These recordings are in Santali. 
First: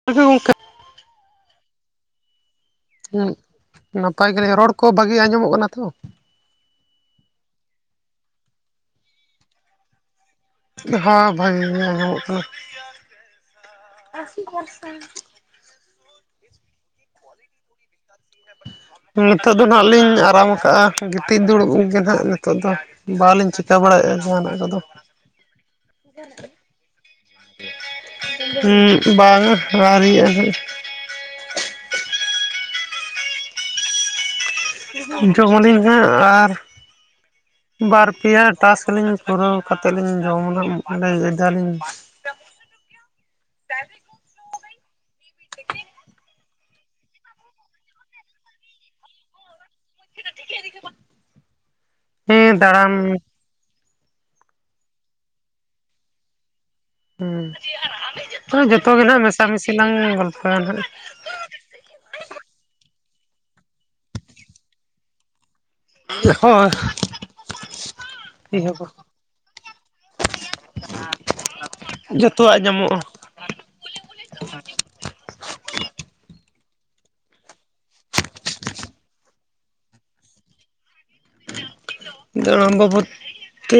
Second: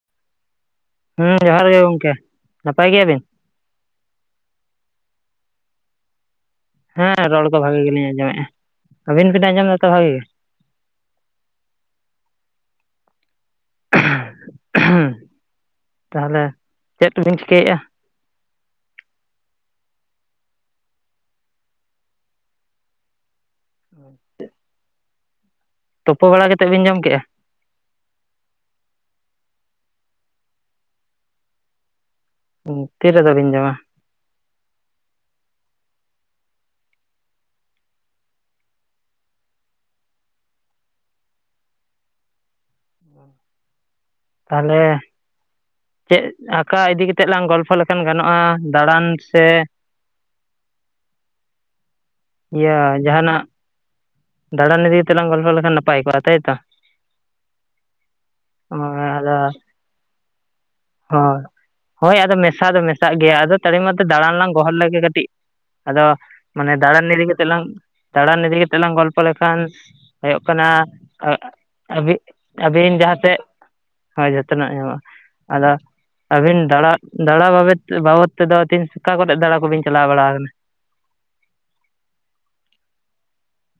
[unintelligible] ᱦᱚᱸ ᱡᱚᱦᱟᱨ ᱜᱮ ᱜᱚᱝᱠᱮ ᱱᱟᱯᱟᱭ ᱜᱮᱭᱟᱵᱤᱱ? ᱦᱩᱸᱜ ᱱᱟᱯᱟᱭ ᱜᱮ ᱨᱚᱲ ᱠᱚ ᱵᱷᱟᱜᱤ ᱟᱸᱡᱚᱢᱚᱜ ᱠᱟᱱᱟ ᱛᱚ? ᱦᱮᱸ ᱨᱚᱲ ᱫᱚ ᱵᱷᱟᱜᱤ ᱜᱮᱞᱤᱧ ᱟᱸᱡᱚᱢᱮᱜᱼᱟ᱾ ᱟᱹᱵᱤᱱ ᱵᱤᱱ ᱟᱸᱡᱚᱢ ᱮᱫᱟ ᱛᱚ ᱵᱷᱟᱜᱤ ᱜᱮ? ᱦᱟ ᱵᱷᱟᱹᱜᱤ ᱧᱟᱢᱚᱜ ᱠᱟᱱᱟ᱾ ᱛᱟᱦᱞᱮ ᱪᱮᱜ ᱠᱚᱵᱤᱱ ᱪᱤᱠᱟᱹᱭᱮᱜᱼᱟ? [inaudible] ᱱᱤᱛᱚᱜ ᱫᱚ ᱱᱟᱦᱟᱜ ᱞᱤᱧ ᱟᱨᱟᱢ ᱟᱠᱟᱜᱼᱟ ᱜᱤᱛᱤᱡ ᱫᱩᱲᱩᱵ ᱜᱮ ᱱᱟᱦᱟᱜ ᱱᱤᱛᱚᱜ ᱫᱚ ᱵᱟᱞᱤᱧ ᱪᱤᱠ ᱠᱟᱹ ᱵᱟᱲᱟᱭᱮᱜᱼᱟ ᱡᱟᱦᱟᱱᱟᱜ ᱠᱚᱫᱚ᱾ ᱛᱚᱯᱳ ᱵᱟᱲᱟ ᱠᱟᱛᱮᱜ ᱵᱤᱱ ᱡᱚᱢ ᱠᱮᱜᱼᱟ? ᱦᱩᱸᱜ ᱵᱟᱝᱟ ᱟᱹᱨᱤᱭᱟᱜᱼᱟ ᱦᱟᱸᱜ ᱩᱸ ᱛᱤᱨ ᱨᱮᱫᱚ ᱵᱤᱱ ᱡᱚᱢᱟ? ᱡᱚᱢ ᱟᱹᱞᱤᱧ ᱦᱟᱸᱜ ᱟᱨ ᱵᱟᱨ ᱯᱮᱭᱟ ᱴᱟᱥᱠ ᱞᱤᱧ ᱯᱩᱨᱟᱹᱣ ᱠᱟᱛᱮᱫ ᱞᱤᱧ ᱡᱚᱢ ᱟ ᱦᱟᱸᱜ ᱢᱚᱱᱮ ᱮᱫᱟᱞᱤᱧ, ᱛᱟᱦᱚᱞᱮ ᱪᱮᱫ ᱟᱸᱠᱟ ᱤᱫᱤ ᱠᱟᱛᱮᱫ ᱞᱟᱝ ᱜᱚᱞᱯᱷᱚ ᱞᱮᱠᱷᱟᱱ ᱜᱟᱱᱚᱜᱼᱟ ᱫᱟᱬᱟᱱ ᱥᱮ ᱦᱮᱸ ᱤᱭᱟᱹ ᱫᱟᱬᱟᱱ ᱡᱟᱦᱟᱱᱟᱜ ᱫᱟᱲᱟᱱ ᱤᱫᱤ ᱠᱟᱛᱮᱞᱟᱝ ᱜᱚᱞᱯᱚ ᱞᱮᱠᱷᱟᱱ, ᱱᱟᱯᱟᱭ ᱠᱚᱜᱼᱟ ᱛᱟᱭᱛᱚ? ᱦᱩᱸ ᱡᱚᱛᱚ ᱜᱮ ᱦᱳᱭ ᱱᱟ ᱦᱟᱜ, ᱟᱫᱚ ᱢᱮᱥᱟᱢᱤᱥᱤ ᱞᱟᱝ ᱜᱚᱞᱯᱚᱭᱟ ᱱᱟ ᱦᱟᱜ᱾ ᱦᱳᱭ, ᱦᱳᱭ ᱟᱫᱚ ᱢᱮᱥᱟ ᱫᱚ ᱢᱮᱥᱟᱜ ᱜᱮᱭᱟ, ᱟᱫᱚ ᱛᱟᱲ ᱢᱟᱛᱚ ᱫᱟᱲᱟᱱ ᱞᱟᱝ ᱜᱚᱦᱚᱲ ᱞᱮᱜᱮ ᱠᱟᱹᱴᱤᱡ᱾ ᱟᱫᱚ, ᱦᱳᱭ ᱢᱟᱱᱮ ᱫᱟᱬᱟᱱ ᱤᱫᱤ ᱠᱟᱛᱮᱜ ᱞᱟᱝ, ᱫᱟᱬᱟᱱ ᱤᱫᱤ ᱠᱟᱛᱮ ᱞᱟᱝ ᱜᱚᱞᱯᱚ ᱞᱮᱠᱷᱟᱱ? ᱦᱳᱭᱳᱜ ᱠᱟᱱᱟ, ᱟᱸ, ᱟᱹᱵᱤᱱ, ᱡᱚᱛᱚᱣᱟᱜ ᱧᱟᱢᱚᱜᱼᱟ ᱟᱵᱤᱱ ᱡᱟᱦᱟᱸ ᱥᱮᱫ? ᱦᱚᱭ ᱡᱷᱚᱛᱚ ᱱᱟᱜ ᱧᱟᱢᱚᱜᱼᱟ᱾ ᱟᱫᱚ ᱟᱹᱵᱤᱱ ᱫᱟᱬᱟ, ᱫᱟᱬᱟ ᱵᱟᱵᱮᱛ, ᱵᱟᱵᱚᱫ ᱛᱮᱫᱚ ᱛᱤᱱ ᱚᱠᱟ ᱠᱚᱨᱮ, ᱫᱟᱬᱟ ᱠᱚᱵᱤᱱ ᱪᱟᱞᱟᱣ ᱵᱟᱲᱟ ᱠᱟᱱᱟ? ᱫᱟᱬᱟ ᱵᱟᱵᱚᱫᱛᱮ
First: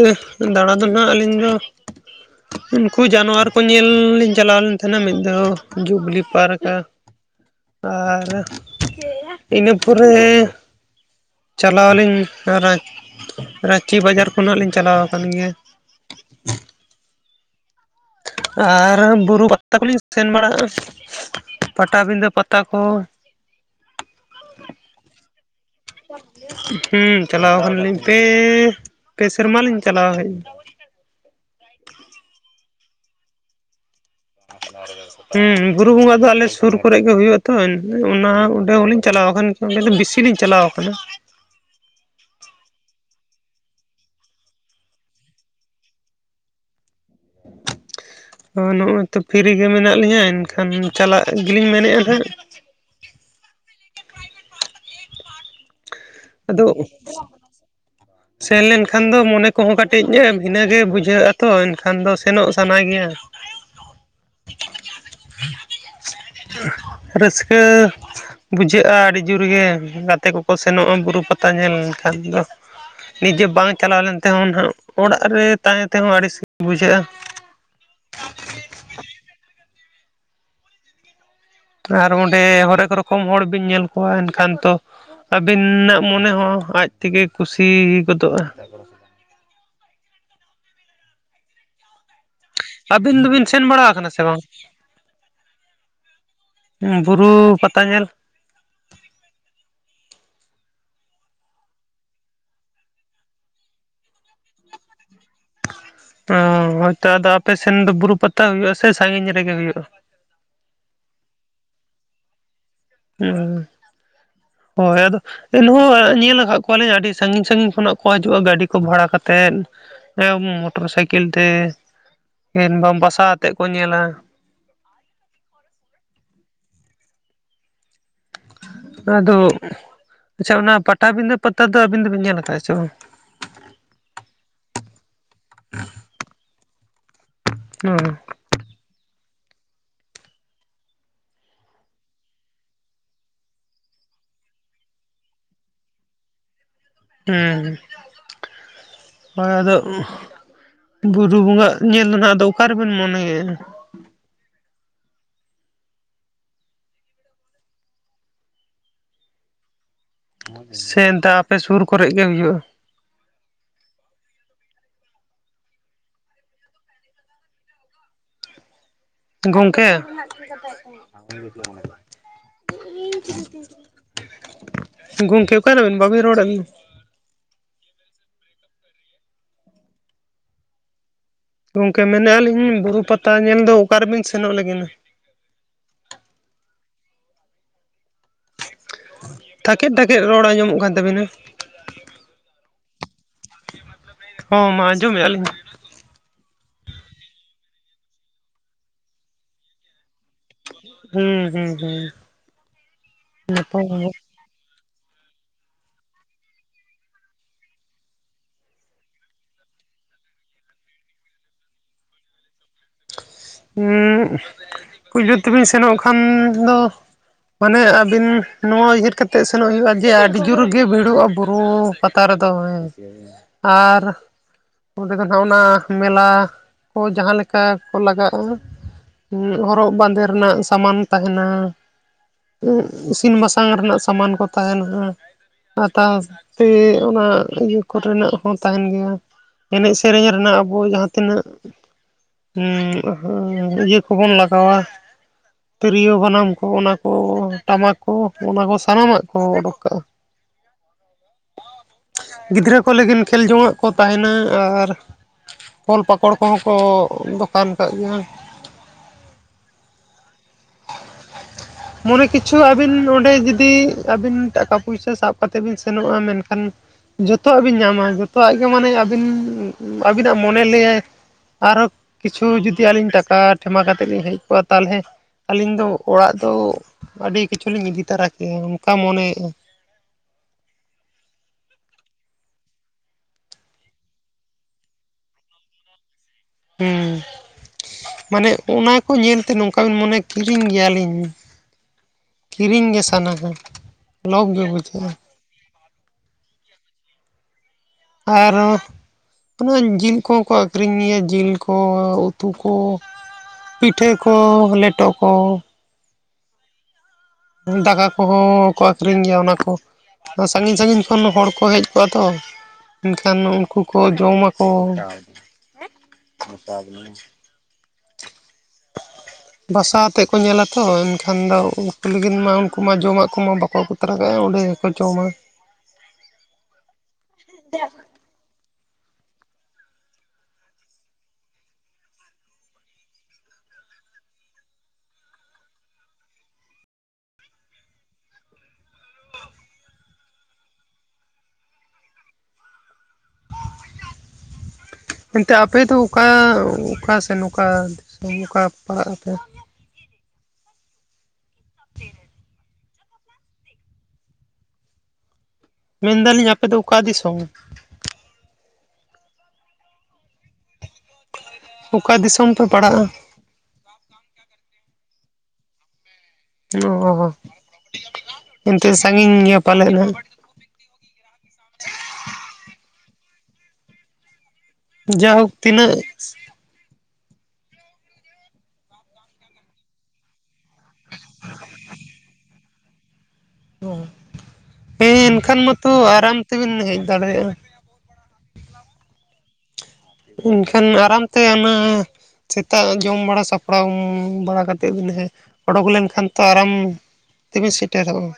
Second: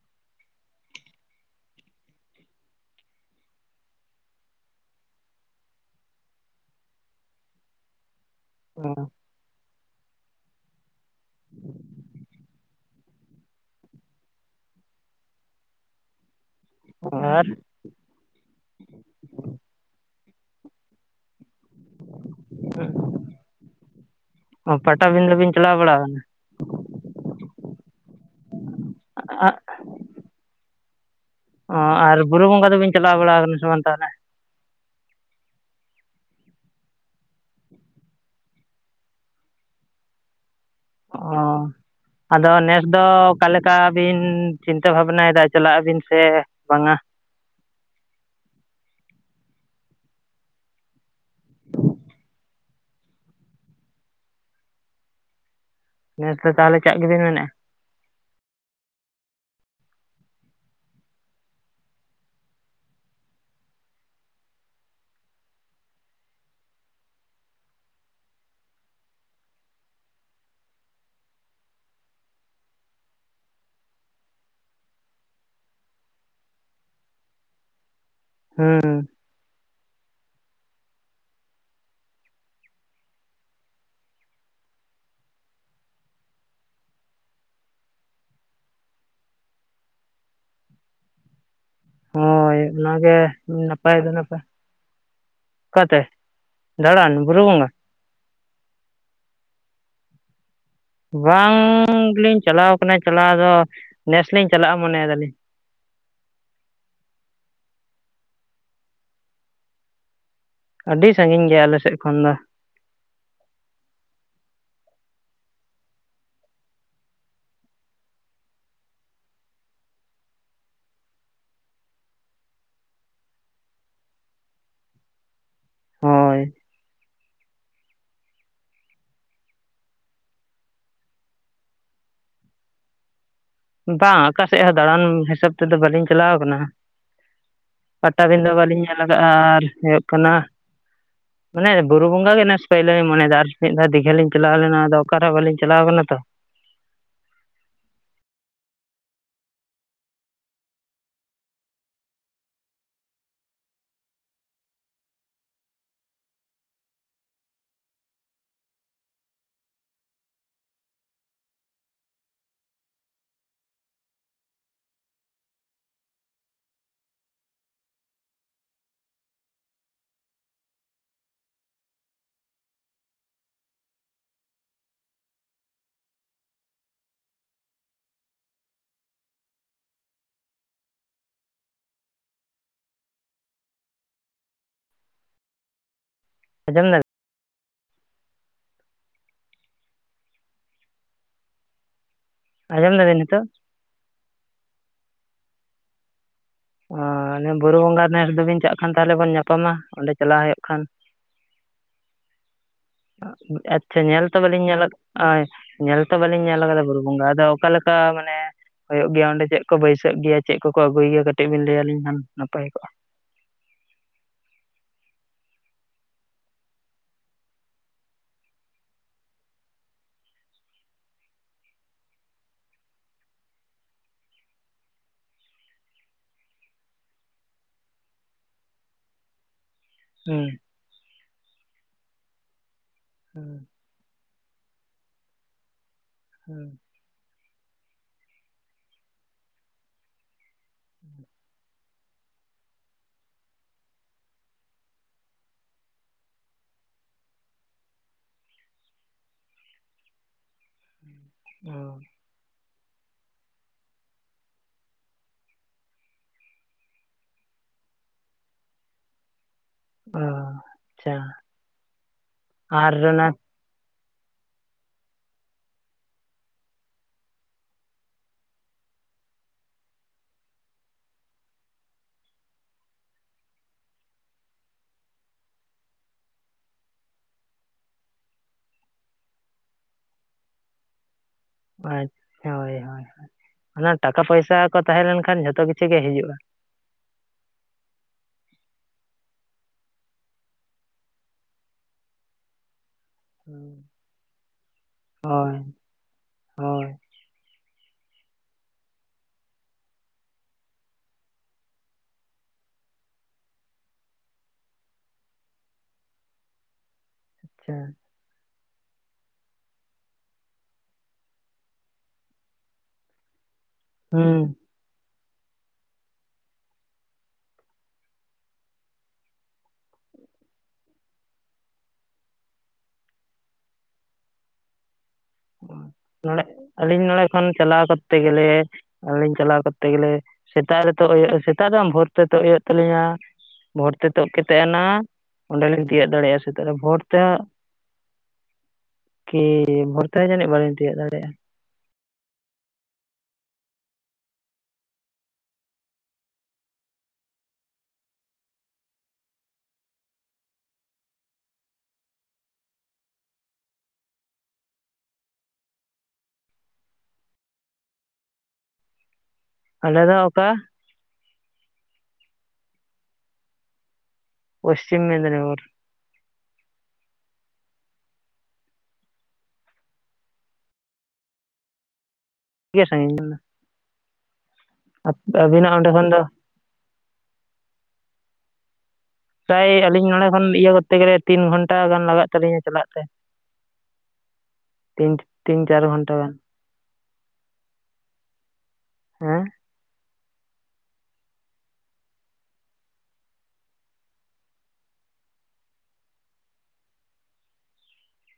ᱫᱟᱬᱟ ᱫᱚ ᱦᱟᱸᱜ ᱟᱹᱞᱤᱧ ᱫᱚ ᱦ [inaudible] [unintelligible] ᱩᱱᱠᱩ ᱡᱟᱱᱣᱟᱨ ᱠᱚ ᱧᱮᱞ ᱞᱤᱧ, ᱪᱟᱞᱟᱣ ᱞᱮᱱ ᱛᱟᱦᱮᱸᱱᱟ ᱢᱤᱫ ᱫᱷᱟᱣ ᱡᱩᱵᱽᱞᱤ ᱯᱟᱨᱠ ᱟᱨ᱾ ᱟᱨ ᱤᱱᱟᱹ ᱯᱚᱨᱮ, ᱪᱟᱞᱟᱣ ᱞᱤᱧ- ᱟᱨ ᱨᱟᱸᱪᱤ ᱵᱟᱡᱟᱨ ᱠᱷᱚᱱᱟᱜ ᱞᱤᱧ ᱪᱟᱞᱟᱣ ᱟᱠᱟᱱ ᱜᱮᱭᱟ᱾ ᱟᱨ ᱟᱨ ᱵᱩᱨᱩ ᱯᱟᱛᱟ ᱠᱚᱞᱤᱧ ᱥᱮᱱ ᱵᱟᱲᱟᱜᱼᱟ, ᱯᱟᱴᱟᱵᱤᱸᱫᱟᱹ ᱯᱟᱛᱟ᱾ ᱠᱚ ᱮᱸ ᱯᱟᱴᱟᱵᱤᱸᱫᱟᱹ ᱵᱤᱱ ᱪᱟᱞᱟᱣ ᱵᱟᱲᱟ? ᱟᱠᱟᱱᱟ ᱦᱩᱸ ᱪᱟᱞᱟᱣ ᱠᱟᱱᱟᱞᱤᱧ, ᱯᱮ-ᱯᱮ ᱥᱮᱨᱢᱟ ᱞᱤᱧ ᱪᱟᱞᱟᱣ ᱦᱮᱡ ᱚ, ᱟᱨ ᱵᱩᱨᱩ ᱵᱚᱸᱜᱟ ᱫᱚᱵᱤᱱ ᱪᱟᱞᱟᱣ ᱵᱟᱲᱟ ᱠᱟᱱᱟ, ᱥᱮ ᱵᱟᱝ ᱛᱟᱦᱚᱞᱮ? ᱟ [inaudible] [unintelligible] ᱦᱩᱸ ᱵᱩᱨᱩ ᱵᱚᱸᱜᱟ ᱫᱚ ᱟᱞᱮ ᱥᱩᱨ ᱠᱚᱨᱮ ᱜᱮ ᱦᱳᱭᱳᱜᱼᱟ ᱛᱚ, ᱚᱱᱟ ᱚᱸᱰᱮ ᱦᱚᱸᱞᱤᱧ ᱪᱟᱞᱟᱣ ᱟᱠᱟᱱ᱾ ᱚᱰᱮ ᱫᱚ ᱵᱤᱥᱤ ᱞᱤᱧ ᱪᱟᱞᱟᱣ ᱠᱟᱱᱟ᱾ ᱚᱸ᱾ ᱟᱫᱚ ᱱᱮᱥ ᱫᱚ ᱚᱠᱟᱞᱮᱠᱟ ᱵᱤᱱ, ᱪᱤᱱᱛᱟᱹ ᱵᱷᱟᱵᱱᱟᱭ ᱫᱟ, ᱪᱟᱞᱟᱜ ᱟᱵᱤᱱ ᱥᱮ- ᱵᱟᱝ-ᱟ? ᱚ ᱱᱚᱜᱼᱚᱭ ᱛᱚ ᱯᱷᱤᱨᱤ ᱜᱮ ᱢᱮᱱᱟᱜ ᱞᱤᱧᱟᱹ, ᱮᱱᱠᱷᱟᱱ ᱪᱟᱞᱟᱜ ᱜᱮᱞᱤᱧ ᱢᱮᱱᱮᱜᱼᱟ ᱦᱟᱸᱜ᱾ ᱱᱮᱥ ᱫᱚ ᱟᱫᱚ ᱛᱟᱦᱚᱞᱮ ᱪᱟᱜ ᱜᱮᱵᱤᱱ ᱢᱮᱱᱮᱫᱼᱟ ᱥᱮᱱ ᱞᱮᱱᱠᱷᱟᱱ ᱫᱚ, ᱢᱚᱱᱮ ᱠᱚᱦᱚᱸ ᱠᱟᱹᱴᱤᱡ ᱜᱮ ᱵᱷᱤᱱᱟᱹ ᱜᱮ ᱵᱩᱡᱷᱟᱹᱜᱼᱟ, ᱛᱚ ᱮᱱᱠᱷᱟᱱ ᱫᱚ ᱥᱮᱱᱚᱜ ᱥᱟᱱᱟ ᱜᱮᱭᱟ᱾ ᱨᱟᱹᱥᱠᱟᱹ ᱵᱩᱡᱷᱟᱹᱜᱼᱟ, ᱟᱹᱰᱤ ᱡᱩᱨᱜᱮ ᱜᱟᱛᱮ ᱠᱚᱠᱚ ᱥᱮᱱᱚᱜᱼᱟ, ᱵᱩᱨᱩ ᱯᱟᱛᱟ ᱧᱮᱞ ᱮᱱᱷᱟᱱ ᱫᱚ ᱱᱤᱡᱮ ᱵᱟᱝ ᱪᱟᱞᱟᱣ ᱞᱮᱱ ᱛᱮᱦᱚᱸ ᱱᱟᱦᱟᱜ, ᱚᱲᱟᱜ ᱨᱮ ᱛᱟᱦᱮᱸ ᱛᱮᱦᱚᱸ, ᱟᱹᱲᱤᱥ ᱵᱩᱡᱷᱟᱹᱜᱼᱟ᱾ ᱦᱩᱸ᱾ ᱟᱨ ᱚᱸᱰᱮ ᱚᱨᱮᱠ ᱨᱚᱠᱚᱢ, ᱦᱚᱲ ᱵᱤᱱ ᱧᱮᱞ ᱠᱚᱶᱟ ᱮᱱᱠᱷᱟᱱ ᱛᱚ ᱟᱹᱵᱤᱱᱟᱜ ᱢᱚᱱᱮ ᱦᱚᱸ, ᱟᱡ ᱛᱮᱜᱮ ᱠᱩᱥᱤ ᱜᱚᱫᱚᱜᱼᱟ᱾ ᱦᱚᱭ, ᱚᱱᱟᱜᱮ ᱟᱹᱵᱤᱱ ᱫᱚᱵᱤᱱ ᱥᱮᱱ ᱵᱟᱲᱟ ᱱᱟᱯᱟᱭ ᱫᱚ ᱟᱠᱟᱱᱟ ᱥᱮ ᱵᱟᱝ ᱱᱟᱯᱟᱭ᱾ ᱚᱠᱟᱛᱮ ᱫᱟᱬᱟᱱ ᱵᱩᱨᱩ ᱵᱚᱸᱜᱟ᱾ ᱯᱟᱛᱟ ᱧᱮᱞ ᱵᱟᱝᱜᱤᱞᱤᱧ ᱪᱟᱞᱟᱣ ᱠᱟᱱᱟ ᱪᱟᱞᱟᱣ ᱫᱚ ᱱᱮᱥ ᱞᱤᱧ ᱪᱟᱞᱟᱜᱼᱟ ᱢᱚᱱᱮᱭᱫᱟᱞᱤᱧ᱾ ᱚ ᱦᱳᱭᱛᱚ ᱟᱫᱚ ᱟᱯᱮᱥᱮᱱ ᱫᱚ ᱵᱩᱨᱩ ᱯᱟᱛᱟ ᱦᱩᱭᱩᱜ ᱟ ᱥᱮ ᱥᱟᱺᱜᱤᱧ ᱨᱮᱜᱮ ᱦᱩᱭᱩᱜᱼᱟ᱾ ᱟᱹᱰᱤ ᱥᱟᱺᱜᱤᱧ ᱜᱮᱭᱟ ᱟᱞᱮ ᱥᱮᱫ ᱠᱷᱚᱱ ᱫᱚ᱾ ᱦᱩᱸ, ᱦᱳᱭ- ᱟᱫᱚ ᱮᱱᱦᱚᱸ ᱧᱮᱞ ᱟᱠᱟᱫ ᱠᱚᱣᱟᱞᱤᱧ ᱟᱹᱰᱤ ᱥᱟᱺᱜᱤᱧ ᱥᱟᱹᱜᱤᱧ ᱠᱷᱚᱱᱟᱜ ᱠᱚ ᱦᱤᱡᱩᱜᱼᱟ ᱜᱟᱹᱰᱤ ᱠᱚ ᱵᱷᱟᱲᱟᱠᱟᱛᱮᱫ᱾ ᱮᱸ ᱢᱚᱴᱚᱨ ᱥᱟᱭᱠᱮᱞ ᱛᱮ ᱠᱤᱱᱵᱟ ᱵᱟᱥᱟ ᱟᱛᱮᱜ ᱠᱚ ᱧᱮᱞᱟ᱾ ᱦᱳᱭ ᱟᱫᱚ ᱟᱪᱪᱷᱟ, ᱚᱱᱟ ᱯᱟᱴᱟᱵᱤᱫᱟᱹ ᱯᱟᱛᱟ ᱫᱚ, ᱟᱹᱵᱤᱱ ᱫᱚᱵᱤᱱ ᱧᱮᱞ ᱠᱟᱜᱼᱟ, ᱪᱮ ᱵᱟᱝ? ᱵᱟᱝ ᱚᱠᱟᱥᱮᱫ ᱦᱚᱸ ᱫᱟᱬᱟᱱ ᱦᱤᱥᱟᱹᱵ, ᱛᱮᱫᱚ ᱵᱟᱹᱞᱤᱧ ᱪᱟᱞᱟᱣ ᱠᱟᱱᱟ᱾ ᱦᱩᱸ ᱯᱟᱴᱟᱵᱤᱫᱟᱹ ᱵᱟ. ᱞᱤᱧ ᱧᱮᱞ ᱠᱟᱜᱼᱟ ᱟᱨ ᱦᱳᱭᱳᱜ ᱠᱟᱱᱟ [inaudible] [inaudible] ᱢᱟᱱᱮ ᱵᱩᱨᱩ ᱵᱚᱸᱜᱟ ᱜᱮ ᱱᱮᱥ ᱯᱟᱹᱭᱞᱟᱹᱞᱤᱧ ᱢᱚᱱᱮᱭ ᱫᱟ, ᱟᱨ ᱢᱤᱫ ᱫᱷᱟᱣ ᱫᱤᱜᱷᱟ ᱞᱤᱧ ᱪᱟᱞᱟᱣ ᱞᱮᱱᱟ, ᱟᱫᱚ ᱚᱠᱟᱨᱮᱦᱚᱸ ᱵᱟᱞᱤᱧ ᱪᱟᱞᱟᱣ ᱠᱟᱱᱟ ᱛᱚ᱾ ᱦᱩᱸ, ᱦᱳᱭ ᱟᱫᱚ ᱵᱩᱨᱩ ᱵᱚᱸᱜᱟᱜ ᱧᱮᱞ ᱨᱮᱱᱟᱜ ᱫᱚ, ᱚᱠᱟ ᱨᱮᱵᱤᱱ ᱢᱚᱱᱮᱭ-ᱟ? ᱥᱮ ᱮᱱᱮᱛ ᱟᱯᱮ ᱥᱩᱨ ᱠᱚᱨᱮᱜ ᱜᱮ ᱦᱩᱭᱩᱜᱼᱟ? ᱜᱚᱝᱠᱮ? ᱜᱚᱝᱠᱮ ᱚᱠᱟᱭᱱᱟ ᱵᱮᱱ ᱵᱟᱵᱤᱱ ᱨᱚᱲ ᱮᱫ ᱫᱚ? ᱜᱚᱝᱠᱮ ᱢᱮᱱᱮᱫᱼᱟ ᱞᱤᱧ ᱵᱩᱨᱩ ᱯᱟᱛᱟ ᱧᱮᱞ ᱫᱚ ᱚᱠᱟᱨᱮᱵᱮᱱ ᱥᱮᱱᱚᱜ ᱞᱟᱹᱜᱤᱫ? ᱟᱡᱚᱢ ᱫᱟ ᱵᱤᱱ? ᱴᱷᱟᱠᱮᱫ ᱴᱷᱟᱠᱮᱫ ᱨᱚᱲ ᱟᱸᱡᱚᱢᱚᱜ ᱠᱟᱱ ᱛᱟᱹᱵᱤᱱᱟ᱾ ᱟᱸᱡᱚᱢ ᱫᱟ ᱵᱤᱱ ᱱᱤᱛᱚᱜ? ᱦᱚᱸ ᱢᱟ ᱟᱸᱡᱚᱢᱮᱜᱼᱟ ᱞᱤᱧ᱾ ᱚᱻ ᱵᱩᱨᱩ ᱵᱚᱸᱜᱟ ᱱᱮᱥ ᱫᱚ ᱵᱤᱱ ᱪᱟᱜ ᱠᱷᱟᱱ ᱛᱟᱦᱞᱮ ᱵᱚᱱ ᱧᱟᱯᱟ ᱢᱟ, ᱚᱸᱰᱮ ᱪᱟᱞᱟ ᱦᱩᱭᱩᱜ ᱠᱷᱟᱱ ᱦᱩᱸ ᱦᱩᱸ ᱦᱩᱸᱧᱟᱯᱟᱢ ᱟᱪᱪᱷᱟ ᱟᱵᱚᱜ, ᱧᱮᱞ ᱛᱚ ᱵᱟ. ᱞᱤᱧ ᱧᱮᱞᱟᱫ ᱟᱭ ᱧᱮᱞ ᱛᱚ ᱵᱟᱹᱞᱤᱧ ᱧᱮᱞ ᱟᱠᱟᱫᱟ ᱵᱩᱨᱩ ᱵᱚᱸᱜᱟ ᱟᱫᱚ ᱚᱠᱟᱞᱮᱠᱟ ᱢᱟᱱᱮ- ᱦᱳᱭᱳᱜ ᱜᱮᱭᱟ, ᱚᱸᱰᱮ ᱪᱮᱫ ᱠᱚ ᱵᱟᱹᱭᱥᱟᱹᱜ ᱜᱮᱭᱟ, ᱪᱮᱫ ᱠᱚᱠᱚ ᱟᱹᱜᱩᱭ ᱜᱮᱭᱟ, ᱠᱟᱹᱴᱤᱡ ᱵᱤᱱ ᱞᱟᱹᱭ ᱟᱹᱞᱤᱧ ᱠᱷᱟᱱ ᱱᱟᱯᱟᱭ ᱠᱚᱜᱼᱟ? [unintelligible] ᱯᱩᱭᱞᱩ ᱛᱮᱵᱤᱱ ᱥᱮᱱᱚᱜ ᱠᱷᱟᱱ ᱫᱚᱼᱼ ᱢᱟᱱᱮ ᱟᱹᱵᱤᱱ ᱱᱚᱣᱟ ᱩᱭᱦᱟᱹᱨ ᱠᱟᱛᱮᱫ ᱥᱮᱱᱚᱜ ᱦᱩᱭᱩᱜᱼᱟ, ᱡᱮ ᱟᱹᱰᱤ ᱡᱩᱨᱜᱮ ᱵᱷᱤᱲᱚᱜᱼᱟ ᱵᱳᱨᱳ ᱯᱟᱛᱼᱼ ᱛᱟ ᱨᱮ ᱫᱚ ᱦᱩᱭ ᱟᱨᱼᱼ ᱚᱸᱰᱮ ᱫᱚ ᱦᱟᱸᱜ ᱚᱱᱟ ᱢᱮᱞᱟ ᱠᱚ ᱡᱟᱦᱟᱸ ᱞᱮᱠᱟ ᱠᱚ ᱞᱟᱜᱟᱜ᱾ ᱦᱚᱨᱚᱜ ᱵᱟᱸᱫᱮ ᱦᱩᱸ ᱨᱮᱱᱟᱜ ᱥᱟᱢᱟᱱ ᱛᱟᱦᱮᱱᱟ᱾ ᱤᱥᱤᱱ ᱦᱩᱸ ᱵᱟᱥᱟᱝ ᱨᱮᱱᱟᱜ ᱥᱟᱢᱟᱱ ᱠᱚ ᱛᱟᱦᱮᱱᱟ᱾ ᱦᱟᱛᱟᱣ ᱥᱮ ᱦᱩᱸ ᱚᱱᱟ ᱤᱭᱟᱹ ᱠᱚᱨᱮᱱᱟᱜ ᱦᱚᱸ ᱛᱟᱦᱮᱱ ᱜᱮᱭᱟ᱾ ᱮᱱᱮᱡ ᱥᱮᱨᱮᱧ ᱨᱮᱱᱟᱜ ᱟᱵᱚ ᱡᱟᱦᱟᱸ ᱛᱤᱱᱟᱹᱜ [unintelligible] ᱦᱮᱸ ᱤᱭᱟᱹ ᱠᱚ ᱵᱚᱱ ᱞᱟᱜᱟᱣᱟ ᱛᱤᱨᱭᱳ ᱵᱟᱱᱟᱢ ᱠᱚ ᱚᱱᱟ ᱠᱚ ᱴᱟᱢᱟᱠ ᱠᱚ ᱚᱱᱟ ᱠᱚ ᱥᱟᱱᱟᱢ ᱟᱜ ᱠᱚ ᱳᱰᱳᱠ ᱠᱟᱜᱼᱟ᱾ [unintelligible] ᱚ ᱜᱤᱫᱽᱨᱟᱹ ᱠᱚ ᱞᱟᱹᱜᱤᱫ ᱠᱷᱮᱞ ᱡᱚᱝ ᱟᱜ ᱠᱚ ᱛᱟᱦᱮᱸᱱᱟ, ᱟᱨ ᱯᱷᱚᱞ ᱯᱟᱠᱚᱲ ᱠᱚ ᱦᱚᱸ ᱠᱚ ᱫᱚᱠᱟᱱ ᱠᱟᱜ ᱜᱮᱭᱟ᱾ ᱟᱻ ᱢᱚᱱᱮ ᱠᱤᱪᱷᱩ ᱟᱹᱵᱤᱱ ᱟᱨ ᱚᱱᱟ ᱚᱸᱰᱮ ᱡᱩ ᱫᱤ ᱟᱹᱵᱤᱱ ᱴᱟᱠᱟ ᱯᱩᱭᱥᱟᱹ ᱥᱟᱵ ᱠᱟᱛᱮᱫ ᱵᱤᱱ ᱥᱮᱱᱚᱜᱼᱟ ᱢᱮᱱᱠᱷᱟᱱ, ᱡᱚᱛᱚ ᱣᱟᱜ ᱵᱤᱱ ᱧᱟᱢᱟ ᱡᱚᱛᱚ ᱣᱟᱜ ᱜᱮ ᱢᱟᱱᱮ ᱟᱹᱵᱤᱱ ᱟᱹᱵᱤᱱ ᱟᱜ ᱢᱚᱱᱮ ᱞᱟᱹᱭ-ᱟᱭ ᱟᱨᱚ ᱠᱤᱪᱷᱩ ᱡᱩᱫᱤ ᱟᱹᱞᱤᱧ ᱴᱟᱠᱟ ᱴᱷᱮᱢᱟ ᱠᱟᱛᱮᱫ ᱞᱤᱧ ᱦᱮᱜ ᱠᱚᱜᱼᱟ ᱛᱟᱦᱚᱞᱮ, ᱟᱹᱞᱤᱧ ᱫᱚ ᱚᱲᱟᱜ ᱫᱚ ᱟᱹᱰᱤ ᱠᱤᱪᱷᱩ ᱞᱤᱧ ᱤᱫᱤ ᱛᱟᱨᱟ ᱠᱮᱭᱟ, ᱚᱱᱠᱟ ᱢᱚᱱᱮᱭᱮᱜᱼᱟ ᱟᱪᱪᱷᱟ ᱦᱳᱭ ᱦᱳᱭ, ᱚᱱᱟ ᱴᱟᱠᱟ ᱯᱚᱭᱥᱟ ᱠᱚ ᱛᱟᱦᱮᱸ ᱞᱮᱱᱠᱷᱟᱱ, ᱡᱷᱚᱛᱚ ᱠᱤᱪᱷᱩ ᱜᱮ ᱦᱤᱡᱩᱜᱼᱟ᱾ ᱦᱩᱸ ᱢᱟᱱᱮ ᱚᱱᱟ ᱠᱚ ᱧᱮᱞ ᱛᱮ ᱱᱚᱝᱠᱟ ᱵᱤᱱ ᱢᱚᱱᱮ ᱠᱤᱨᱤᱧ ᱜᱮᱭᱟ ᱞᱤᱧ ᱠᱤᱨᱤᱧ ᱜᱮ ᱥᱟᱱᱟ ᱠᱚᱣᱟ ᱦᱩᱸ ᱞᱚᱵᱽ ᱜᱮ ᱵᱩᱡᱷᱟᱹᱜᱼᱟ᱾ ᱦᱳᱭ ᱦᱳᱭ ᱟᱨᱚᱻ ᱚᱱᱟ ᱡᱤᱞ ᱠᱚ ᱦᱚᱸ ᱠᱚ ᱟᱹᱠᱷᱨᱤᱧ ᱜᱮᱭᱟ ᱡᱤᱞ ᱠᱚ ᱩᱛᱩ ᱠᱚ᱾ ᱯᱤᱴᱷᱟᱹ ᱠᱚ ᱞᱮᱴᱚ ᱠᱚ ᱟᱪᱪᱷᱟ ᱫᱟᱠᱟ ᱠᱚ ᱦᱚᱸ ᱠᱚ ᱟᱹᱠᱷᱨᱤᱧ ᱜᱮᱭᱟ᱾ ᱚᱱᱟ ᱠᱚ ᱥᱟᱸᱜᱤᱧ ᱥᱟᱸᱜᱤᱧ ᱠᱷᱚᱱ ᱦᱚᱲ ᱠᱚ ᱦᱮᱡ ᱠᱚᱜᱼᱟ᱾ ᱛᱚ ᱢᱮᱱᱠᱷᱟᱱ ᱩᱱᱠᱩ ᱠᱚ ᱡᱚᱢᱟ ᱦᱩᱸ ᱠᱚ᱾ ᱵᱟᱥᱟ ᱟᱛᱮᱫ ᱠᱚ ᱧᱮᱞᱟ ᱛᱚ ᱮᱱᱠᱷᱟᱱ ᱫᱚ ᱩᱱᱠᱩ ᱞᱟᱹᱜᱤᱫ ᱢᱟ ᱩᱱᱠᱩ ᱢᱟ ᱡᱚᱢᱟᱜ ᱠᱚ ᱢᱟ ᱵᱟ ᱠᱚ ᱟᱹᱜᱩ ᱛᱟᱨᱟ ᱚᱸᱰᱮ ᱜᱮᱠᱚ ᱡᱚᱢᱟ᱾ ᱱᱚᱸᱰᱹᱲᱮᱜ ᱟᱹᱞᱤᱧ ᱱᱚᱸᱲᱮ ᱠᱷᱚᱱ ᱪᱟᱞᱟᱣ ᱠᱚᱨᱛᱮ ᱜᱮᱞᱮ, ᱟᱹᱞᱤᱧ ᱪᱟᱞᱟᱣ ᱠᱚᱨ ᱛᱮ ᱜᱮᱞᱮ ᱥᱮᱛᱟᱜ ᱨᱮ ᱛᱳᱜ ᱦᱳᱭᱳᱜ ᱥᱮᱛᱟᱜ ᱨᱮ ᱵᱷᱳᱨ ᱛᱮ ᱛᱳᱜ ᱦᱳᱭᱳᱜ ᱛᱟᱹᱞᱤᱧᱟ᱾ ᱵᱷᱳᱨ ᱛᱮ ᱛᱳᱫ ᱠᱟᱛᱮᱜ ᱮᱱᱟ ᱚᱸᱰᱮ ᱞᱤᱧ ᱛᱤᱭᱳᱜ ᱫᱟᱲᱮᱭᱟᱜᱼᱟ ᱥᱮᱛᱟᱜ ᱨᱮ ᱵᱷᱳᱨ ᱛᱮᱦᱟᱸᱜ ᱠᱤ ᱵᱷᱚᱨᱛᱮ ᱡᱟᱹᱱᱤᱜ ᱵᱟᱹᱞᱤᱧ ᱛᱤᱭᱟᱹᱜ ᱫᱟᱲᱮᱭᱟᱜᱼᱟ? ᱮᱱᱛᱮ ᱟᱯᱮ ᱫᱚ ᱚᱠᱟ, ᱚᱠᱟ ᱥᱮᱱ, ᱚᱠᱟ ᱫᱤᱥᱚᱢ, ᱚᱠᱟ ᱯᱟᱲᱟᱜ ᱟᱯᱮ? ᱢᱮᱱ ᱮᱫᱟᱞᱤᱧ ᱟᱯᱮ ᱫᱚ ᱚᱠᱟ ᱫᱤᱥᱚᱢ? ᱟᱞᱮᱫᱚ ᱚᱠᱟ ᱚᱠᱟ ᱫᱤᱥᱚᱢ ᱯᱮ ᱯᱟᱲᱟᱜᱼᱟ? ᱯᱚᱥᱪᱤᱢ ᱢᱮᱫᱽᱫᱤᱱᱤᱯᱩᱨ ᱾ ᱚ ᱚᱱᱛᱮ ᱥᱟᱺᱜᱤᱧ ᱜᱮᱭᱟ ᱯᱟᱞᱮᱫ ᱦᱟᱸᱜ ᱜᱮᱭᱟ ᱥᱟᱺᱜᱤᱧ ᱡᱟᱦᱳᱠ ᱟᱹᱵᱤᱱᱟᱜ ᱚᱸᱰᱮ ᱛᱤᱱᱟᱹᱜ ᱠᱷᱚᱱ ᱫᱚ ᱯᱨᱟᱭ ᱟᱞᱤᱧ ᱱᱚᱸᱰᱮ ᱠᱷᱚᱱ ᱤᱭᱟᱹ ᱠᱚᱨᱛᱮ ᱜᱮᱞᱮ ᱛᱤᱱ ᱜᱷᱚᱱᱴᱟ ᱜᱟᱱ ᱞᱟᱜᱟᱜ ᱛᱟᱞᱤᱧᱟ ᱪᱟᱞᱟᱜ ᱛᱮ᱾ ᱛᱤᱱ ᱦᱮᱸ ᱮᱱᱠᱷᱟᱱ ᱛᱤᱱ ᱪᱟᱨ ᱢᱟᱛᱚ ᱜᱷᱚᱱᱴᱟ ᱜᱟᱱ ᱟᱨᱟᱢ ᱛᱮᱵᱤᱱ ᱦᱮᱡ ᱫᱟᱲᱮᱭᱟᱜᱼᱟ᱾ ᱦᱮᱸ ᱮᱱᱠᱷᱟᱱ ᱟᱨᱟᱢ ᱛᱮ ᱚᱱᱟ ᱥᱮᱛᱟᱜ ᱡᱚᱢ ᱵᱟᱲᱟ ᱥᱟᱯᱲᱟᱣ ᱵᱟᱲᱟ ᱠᱟᱛᱮᱫ ᱵᱤᱱ ᱦᱮ, ᱚᱰᱚᱠ ᱞᱮᱱᱠᱷᱟᱱ ᱛᱚ ᱟᱨᱟᱢ ᱛᱮᱵᱤᱱ ᱥᱮᱴᱮᱨᱚᱜᱼᱟ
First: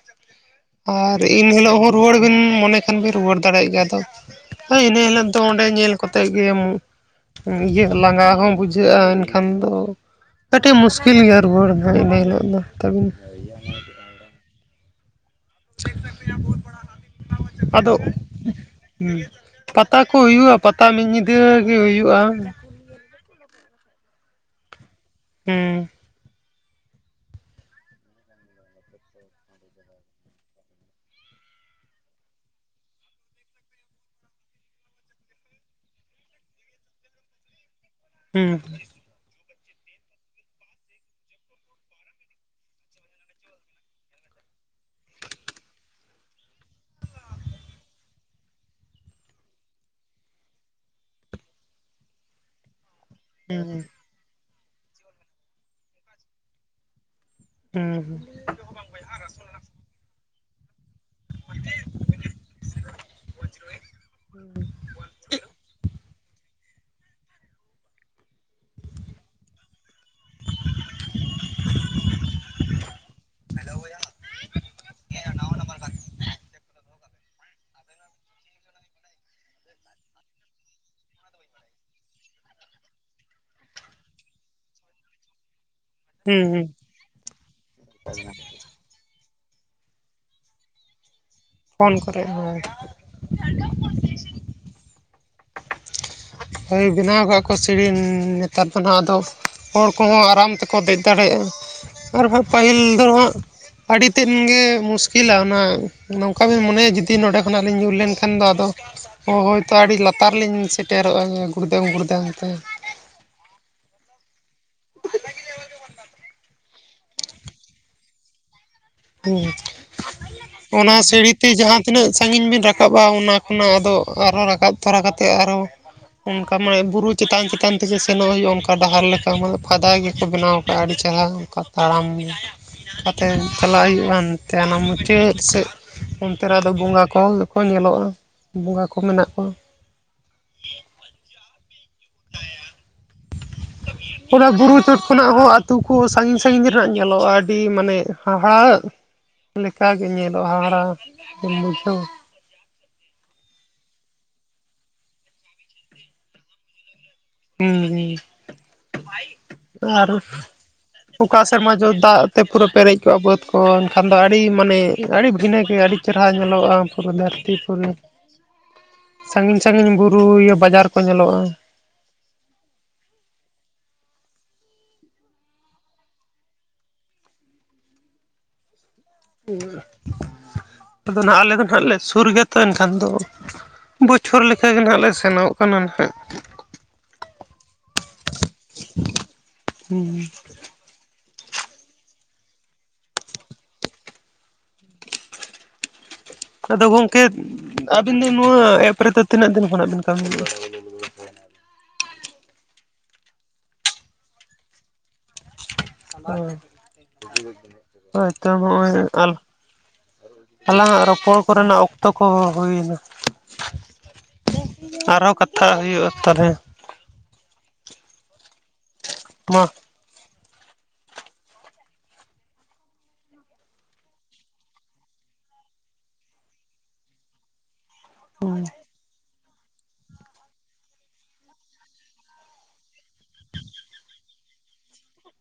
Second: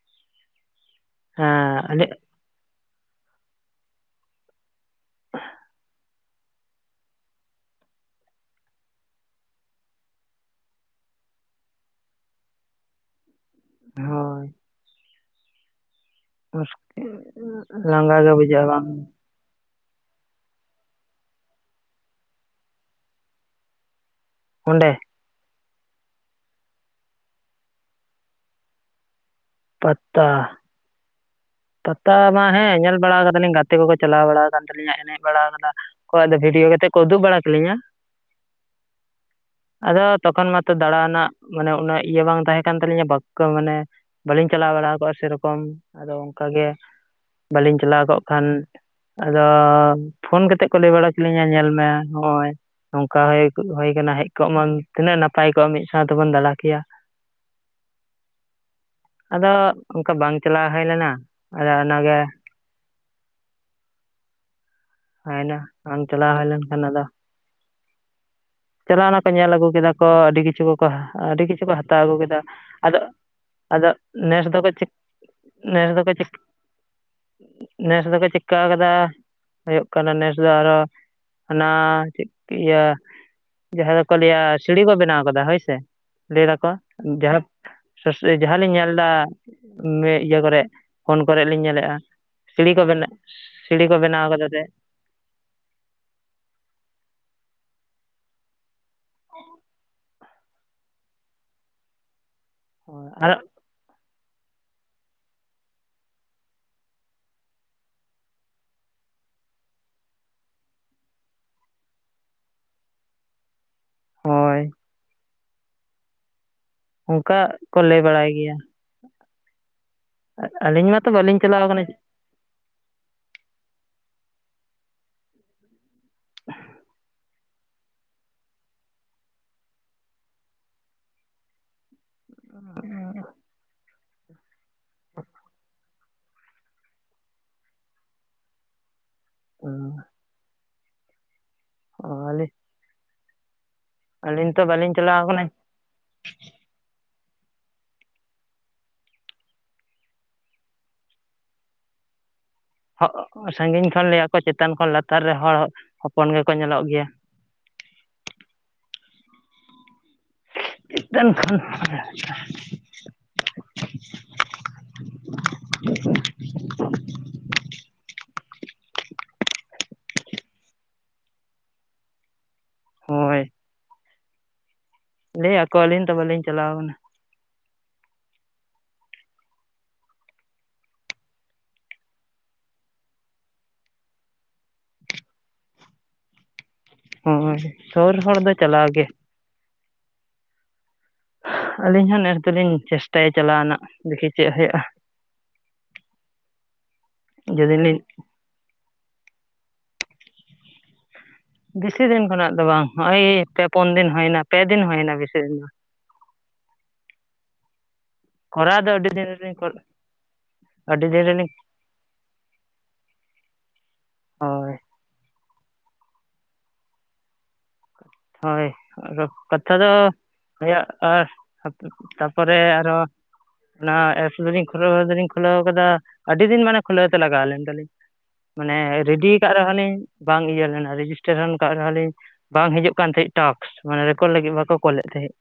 ᱟᱨ ᱤᱱᱦᱤᱞᱳᱜ ᱦᱮᱸ ᱦᱚᱸ ᱟᱹᱰᱤ ᱨᱩᱣᱟᱹᱲ ᱵᱤᱱ ᱢᱚᱱᱮ ᱮᱠᱷᱟᱱ ᱵᱮ ᱨᱩᱣᱟᱹᱲ ᱫᱟᱲᱮᱭᱟᱜ ᱜᱮᱭᱟ ᱟᱫᱚ ᱦᱳᱭ ᱤᱱᱟᱹ ᱦᱤᱞᱳᱜ ᱫᱚ ᱚᱸᱰᱮ ᱧᱮᱞ ᱠᱚ ᱠᱟᱛᱮᱫ ᱜᱮ ᱤᱭᱟᱹ ᱞᱟᱸᱜᱟ ᱦᱚᱸ ᱵᱩᱡᱷᱟᱹᱜᱼᱟ ᱮᱱᱠᱷᱟᱱ ᱫᱚ ᱠᱟᱹᱴᱤᱡ ᱢᱩᱥᱠᱤᱞ ᱜᱮ ᱨᱩᱣᱟᱹᱲ ᱫᱚ, ᱤᱱᱟᱹ ᱦᱤᱞᱳᱜ ᱫᱚ ᱛᱟᱵᱮᱱ ᱦᱳ ᱢᱩᱥᱠᱤᱞ ᱟᱫᱚ ᱞᱟᱸᱜᱟ ᱜᱮ ᱵᱩᱡᱟᱜᱼᱟ ᱵᱟᱝ᱾ ᱦᱩᱸ ᱯᱟᱛᱟ ᱠᱚ ᱦᱩᱭᱩᱜᱼᱟ ᱯᱟᱛᱟ ᱢᱤᱫ ᱧᱤᱫᱟᱹ ᱜᱮ ᱦᱩᱭᱩᱜᱼᱟ᱾ ᱚᱸᱰᱮ? ᱦᱩᱸ᱾ [inaudible] ᱯᱟᱛᱟ ᱯᱟᱛᱟ ᱢᱟ ᱦᱮᱸ ᱧᱮᱞ ᱵᱟᱲᱟ ᱠᱟᱫᱟᱞᱤᱧ ᱜᱟᱛᱮ ᱠᱚᱠᱚ ᱪᱟᱞᱟᱣ ᱵᱟᱲᱟ ᱠᱟᱱᱟᱱ ᱛᱟᱹᱞᱤᱧᱟ ᱮᱱᱮᱡ ᱵᱟᱲᱟ ᱠᱟᱫᱟ ᱞᱮ ᱠᱚ ᱟᱫᱚ ᱵᱷᱤᱰᱭᱳ ᱠᱟᱛᱮ ᱠᱚ ᱩᱫᱩᱜ ᱵᱟᱲᱟ ᱠᱟᱹᱞᱤᱧᱟ᱾ ᱦᱩᱸ ᱦᱩᱸ᱾ ᱟᱫᱚ ᱛᱚᱠᱷᱚᱱ ᱢᱟᱛᱚ ᱫᱟᱬᱟ ᱨᱮᱱᱟᱜ ᱢᱟᱱᱮ ᱩᱱᱟᱹᱜ ᱤᱭᱟᱹ ᱵᱟᱝ ᱛᱟᱦᱮᱸ ᱠᱟᱱ ᱛᱟᱞᱤᱧᱟ ᱵᱟᱠᱠᱚ ᱢᱟᱱᱮ ᱵᱟᱹᱞᱤᱧ ᱪᱟᱞᱟᱣ ᱵᱟᱲᱟᱠᱜᱼᱟ ᱥᱮᱨᱚᱠᱚᱢ, ᱟᱫᱚ ᱚᱱᱠᱟᱜᱮ ᱵᱟᱹᱞᱤᱧ ᱪᱟᱞᱟᱣ ᱠᱚᱜ ᱠᱷᱟᱱ ᱟᱫᱚ ᱯᱷᱳᱱ ᱠᱟᱛᱮᱜ ᱠᱚ ᱞᱟᱹᱭ ᱵᱟᱲᱟ ᱠᱤᱞᱤᱧᱟ ᱧᱮᱞ ᱢᱮ ᱦᱚᱜᱼᱚᱭ ᱱᱚᱝᱠᱟ ᱦᱩᱸ ᱦᱳᱭ ᱟᱠᱟᱱᱟ ᱦᱮᱡ ᱠᱚᱜ ᱢᱟᱢ ᱛᱤᱱᱟᱹᱜ ᱱᱟᱯᱟᱭ ᱠᱚᱜᱼᱟ ᱢᱤᱫ ᱥᱟᱶ ᱛᱮᱵᱚᱱ ᱫᱟᱬᱟ ᱠᱮᱭᱟ᱾ ᱦᱩᱸ ᱦᱩᱸ᱾ ᱟᱫᱚ ᱚᱱᱠᱟ ᱵᱟᱝ ᱪᱟᱞᱟᱣ ᱦᱩᱭ ᱞᱮᱱᱟ ᱟᱫᱚ ᱚᱱᱟᱜᱮ [unintelligible] ᱦᱳᱭᱱᱟ ᱟᱢ ᱪᱟᱞᱟᱣ ᱦᱳᱭ ᱞᱮᱱᱠᱷᱟᱱ ᱟᱫᱚ ᱪᱟᱞᱟᱣᱱᱟ ᱠᱚ ᱧᱮᱞ ᱟᱹᱜᱩ ᱠᱮᱫᱟ ᱠᱚ ᱟᱹᱰᱤ ᱠᱤᱪᱷᱩ ᱠᱚᱠᱚ ᱟᱹᱰᱤ ᱠᱤᱪᱷᱩ ᱠᱚ ᱦᱟᱛᱟᱣ ᱟᱹᱜᱩ ᱠᱮᱫᱟ, ᱟᱫᱚ ᱟᱫᱚ ᱱᱮᱥ ᱫᱚᱠᱚ ᱪᱮᱠ, ᱱᱮᱥ ᱫᱚᱠᱚ ᱪᱮᱠ ᱱᱮᱥ ᱫᱚᱠᱚ ᱪᱮᱠᱠᱟᱹ ᱠᱟᱫᱟ ᱦᱩᱭᱩᱜ ᱠᱟᱱᱟ ᱱᱮᱥ ᱫᱚ ᱟᱨᱦᱚᱸ ᱚᱱᱟ ᱪᱮᱫ ᱤᱭᱟᱹ ᱡᱟᱦᱟᱸ ᱫᱚᱠᱚ ᱞᱟᱹᱭᱟ ᱥᱤᱲᱤ ᱠᱚ ᱵᱮᱱᱟᱣ ᱠᱟᱫᱟ ᱦᱳᱭ ᱥᱮ᱾ ᱦᱩᱸ ᱞᱟᱹᱭ ᱦᱩᱸ ᱫᱟᱠᱚ ᱡᱟᱦᱟᱸ ᱥᱳᱥ ᱡᱟᱦᱟᱸ ᱞᱤᱧ ᱧᱮᱞ ᱫᱟ ᱢᱮᱜ ᱤᱭᱟᱹ ᱠᱚᱨᱮ, ᱯᱷᱳᱱ ᱠᱚᱨᱮ ᱞᱤᱧ ᱯᱷᱳᱱ ᱧᱮᱞᱮᱫᱼᱟ, ᱠᱚᱨᱮ ᱦᱳᱭ ᱥᱤᱲᱤ ᱠᱚ ᱵᱮᱱᱟᱣ ᱥᱤᱲᱤ ᱠᱚ ᱵᱮᱱᱟᱣ ᱠᱟᱫᱟ ᱛᱮ᱾ ᱦᱳᱭ ᱵᱮᱱᱟᱣ ᱠᱟᱜ ᱠᱚ ᱥᱤᱲᱧ ᱱᱮᱛᱟᱨ ᱦᱟᱸᱜ ᱟᱫᱚ ᱦᱚᱲ ᱠᱚᱦᱚᱸ ᱟᱨᱟᱢ ᱛᱮᱠᱚ ᱫᱮᱡ ᱫᱟᱲᱮᱭᱟᱜᱼᱟ, ᱟᱨᱦᱚᱸ ᱯᱟᱹᱦᱤᱞ ᱫᱚ ᱟᱨ ᱦᱟᱸᱜ ᱟᱹᱰᱤ ᱛᱮᱫ ᱜᱮ ᱢᱩᱥᱠᱤᱞᱟ ᱚᱱᱟ ᱱᱚᱝᱠᱟ ᱵᱤᱱ ᱢᱚᱱᱮᱭᱟ ᱡᱩᱫᱤ ᱱᱚᱰᱮ ᱠᱷᱚᱱᱟᱜ ᱞᱤᱧ ᱧᱩᱨ ᱞᱮᱱᱠᱷᱟᱱ ᱫᱚ ᱟᱫᱚ ᱚᱦᱸ, ᱦᱳᱭᱛᱚ ᱟᱹᱰᱤ ᱞᱟᱛᱟᱨ ᱨᱮ ᱞᱤᱧ ᱥᱮᱴᱮᱨᱚᱜᱼᱟ ᱜᱩᱲᱫᱟᱹᱢ ᱜᱩᱲᱫᱟᱹᱟᱝ ᱛᱮ ᱾ ᱦᱳᱭ᱾ [inaudible] ᱚᱱᱠᱟ ᱠᱚ ᱞᱟᱹᱭ ᱵᱟᱲᱟᱭ ᱜᱮᱭᱟ᱾ ᱦᱮᱸ ᱟᱹᱞᱤᱧ ᱚᱱᱟ ᱢᱟᱛᱚ ᱵᱟᱹᱞᱤᱧ ᱥᱟᱹᱲᱤᱛᱮ ᱪᱟᱞᱟᱣ ᱡᱟᱦᱟᱸ ᱠᱟᱱᱟ ᱛᱤᱱᱟᱹᱜ ᱥᱟᱺᱜᱤᱧ ᱵᱮᱱ ᱨᱟᱠᱟᱵᱟ ᱚᱱᱟ ᱠᱷᱚᱱᱟᱜ ᱟᱫᱚ ᱟᱨ ᱦᱚᱸ ᱨᱟᱠᱟᱵ ᱛᱚᱨᱟ ᱠᱟᱛᱮ ᱟᱨᱦᱚᱸ ᱚᱝᱠᱟ ᱢᱟ ᱵᱩᱨᱩ ᱪᱮᱛᱟᱱ ᱪᱮᱛᱟᱱ ᱛᱮᱜᱮ ᱥᱮᱱᱚᱜ ᱦᱩᱭᱩᱜᱼᱟ, ᱚᱝᱠᱟ ᱰᱟᱦᱟᱨ ᱞᱮᱠᱟ ᱢᱟᱱᱮ ᱯᱷᱟᱭᱫᱟ ᱜᱮᱠᱚ ᱵᱮᱱᱟᱣ ᱟᱠᱟᱜᱼᱟ ᱟᱹᱰᱤ ᱪᱮᱦᱨᱟ ᱚᱝᱠᱟ ᱛᱟᱲᱟᱢ ᱟᱛᱮ ᱪᱟᱞᱟᱜ ᱦᱩᱭᱩᱜᱼᱟ ᱮᱱᱛᱮ ᱟᱱᱟ ᱢᱩᱪᱟᱹᱫ ᱥᱮᱫ᱾ ᱚᱱᱛᱮ ᱨᱮ ᱟᱫᱚ ᱵᱚᱸᱜᱟ ᱠᱚᱠᱚ ᱧᱮᱞᱚᱜᱼᱟ ᱵᱚᱸᱜᱟ ᱠᱚ ᱢᱮᱱᱟᱜ ᱠᱚᱣᱟ᱾ ᱚ ᱣᱟᱞᱮ ᱚᱱᱟ ᱛᱚ ᱵᱩᱨᱩ ᱵᱟᱹᱞᱤᱧ ᱪᱚᱴ ᱪᱟᱞᱟᱣ ᱠᱷᱚᱱᱟᱜ ᱠᱟᱱᱟ ᱦᱚᱸ ᱟᱛᱳ ᱠᱚ ᱥᱟᱺᱤᱧ ᱥᱟᱺᱜᱤᱧ ᱨᱮ ᱦᱟᱸᱜ ᱧᱮᱞᱚᱜᱼᱟ ᱟᱹᱰᱤ ᱢᱟᱱᱮ ᱦᱟᱦᱟᱜ ᱞᱮᱠᱟᱜ ᱜᱮ ᱧᱮᱞᱚᱜᱼᱟ ᱦᱟᱦᱟᱲᱟ ᱵᱩᱡᱷᱟᱹᱣ᱾ ᱦᱚᱜ ᱥᱟᱺᱜᱤᱧ ᱠᱷᱚᱱ ᱞᱟᱹᱭᱟ ᱠᱚ ᱪᱮᱛᱟᱱ ᱠᱷᱚᱱ ᱞᱟᱛᱟᱨ ᱨᱮ ᱦᱚᱲ ᱦᱚᱯᱚᱱ ᱜᱮᱠᱚ ᱧᱮᱞᱚᱜ ᱜᱮᱭᱟ᱾ ᱦᱩᱸ [unintelligible] ᱟᱨ ᱪᱮᱛᱟᱱ ᱚᱠᱟ ᱠᱷᱚᱱ ᱥᱮᱨᱢᱟ ᱡᱚ ᱫᱟᱜ ᱛᱮ ᱯᱩᱨᱟᱹ ᱯᱮᱨᱮᱡ ᱠᱚᱜᱼᱟ ᱵᱟᱹᱫᱽ ᱠᱚ ᱮᱱᱠᱷᱟᱱ ᱫᱚ ᱟᱹᱰᱤ ᱢᱟᱱᱮ ᱟᱹᱰᱤ ᱵᱷᱤᱱᱟᱹᱜᱮ ᱟᱹᱰᱤ ᱪᱮᱨᱦᱨᱟ ᱧᱮᱞᱚᱜᱼᱟ ᱯᱩᱨᱟᱹ ᱫᱷᱟᱹᱨᱛᱤᱯᱩᱨᱩᱨᱤ᱾ ᱥᱟᱺᱜᱤᱧ ᱥᱟᱺᱜᱤᱧ ᱵᱩᱨᱩ ᱤᱭᱟᱹ ᱵᱟᱡᱟᱨ ᱠᱚ ᱧᱮᱞᱚᱜᱼᱟ᱾ ᱦᱳᱭ ᱞᱟᱹᱭᱟᱠᱚ ᱟᱹᱞᱤᱧ ᱫᱚ ᱵᱟᱹᱞᱤᱧ ᱪᱟᱞᱟᱣ ᱠᱟᱱᱟ᱾ ᱟᱫᱚ ᱱᱟᱜ ᱟᱞᱮ ᱫᱚ ᱱᱟᱦᱟᱜ ᱞᱮ ᱥᱩᱨ ᱜᱮᱭᱟᱛᱚ ᱮᱱᱠᱷᱟᱱ ᱫᱚ ᱵᱚᱪᱷᱚᱨ ᱞᱮᱠᱟᱜᱮ ᱱᱟᱦᱟᱜ ᱞᱮ ᱥᱮᱱᱚᱜ ᱠᱟᱱᱟ ᱱᱟᱦᱟᱜ᱾ ᱦᱳᱭ ᱥᱩᱨ ᱦᱚᱲ ᱫᱚ ᱪᱟᱞᱟᱣ ᱜᱮ᱾ ᱦᱩᱸ ᱟᱹᱞᱤᱧ ᱦᱚᱸ ᱱᱮᱥ ᱫᱚᱞᱤᱧ ᱪᱮᱥᱴᱟᱭᱟ ᱪᱟᱞᱟᱣ ᱨᱮᱱᱟᱜ ᱫᱮᱠᱷᱤ ᱪᱮᱜ ᱦᱩᱭᱩᱜᱼᱟ᱾ [inaudible] ᱟᱫᱚ ᱜᱚᱝᱠᱮ ᱡᱩᱫᱤ ᱞᱤᱧ ᱟᱹᱵᱤᱱ ᱫᱚ ᱱᱚᱣᱟ ᱮᱯ ᱨᱮᱫᱚ ᱛᱤᱱᱟᱹᱜ ᱫᱤᱱ ᱠᱷᱚᱱᱟᱜ ᱵᱤᱱ ᱠᱟᱹᱢᱤᱭᱫᱟ? ᱵᱮᱥᱤ ᱫᱤᱱ ᱠᱷᱚᱱᱟᱜ ᱫᱚ ᱵᱟᱝ ᱱᱚᱜᱼ‌ᱚᱭ ᱯᱮ ᱯᱩᱱ ᱫᱤᱱ ᱦᱩᱭᱱᱟ ᱯᱮ ᱫᱤᱱ ᱦᱩᱭᱱᱟ ᱵᱮᱥᱤ ᱫᱤᱱ ᱫᱚ ᱦᱳᱭ [unintelligible] ᱦᱳᱭᱛᱚ ᱠᱚᱨᱟᱣ ᱫᱚ ᱦᱚᱸᱜᱼᱚᱭ ᱟᱹᱰᱤ ᱫᱤᱱ ᱟᱞ ᱨᱮᱞᱤᱧ ᱟᱞᱟᱝᱟᱜ ᱟᱹᱰᱤ ᱫᱤᱱ ᱨᱚᱯᱚᱲ ᱨᱮᱞᱤᱧ ᱠᱚᱨᱮᱱᱟᱜ ᱚᱠ ᱛᱚ ᱠᱚᱦᱚᱸ ᱦᱩᱭᱱᱟ᱾ ᱦᱳᱭ ᱟᱨᱦᱚᱸ ᱠᱟᱛᱷᱟᱜ ᱦᱩᱭᱩᱜᱼᱟ ᱛᱟᱞᱦᱮ᱾ ᱦᱳᱭ ᱟᱫᱚ ᱠᱟᱛᱷᱟ ᱫᱚ ᱦᱩᱭᱩᱜ ᱟᱨ ᱛᱟᱯᱚᱨᱮ ᱟᱨᱚ ᱚᱱᱟ ᱮᱯᱥ ᱫᱚᱞᱤᱧ ᱠᱷᱩᱞᱟᱹᱣ ᱫᱚᱞᱤᱧ ᱠᱷᱩᱞᱟᱹᱣ ᱠᱟᱫᱟ ᱟᱹᱰᱤ ᱫᱤᱱ ᱢᱟᱱᱮ ᱠᱷᱩᱞᱟᱹᱣ ᱛᱮ ᱞᱟᱜᱟᱣ ᱞᱮᱱ ᱛᱟᱞᱤᱧ᱾ ᱢᱟᱱᱮ ᱨᱮᱰᱤᱭ ᱠᱟᱜ ᱨᱮᱦᱚᱸᱞᱤᱧ ᱵᱟᱝ ᱤᱭᱟᱹ ᱞᱮᱱᱟ ᱨᱮᱡᱤᱥᱴᱮᱥᱚᱱ ᱠᱟᱜ ᱨᱮᱦᱚᱸ ᱞᱤᱧ ᱵᱟᱝ ᱦᱤᱡᱩᱜ ᱠᱟᱱ ᱛᱟᱦᱮᱸᱜ ᱴᱟᱠᱥ ᱢᱟᱱ ᱨᱮᱠᱚᱰ ᱞᱟᱹᱜᱤᱫ ᱵᱟᱠᱚ ᱠᱚᱞᱮᱫ ᱛᱟᱦᱮᱸᱫ᱾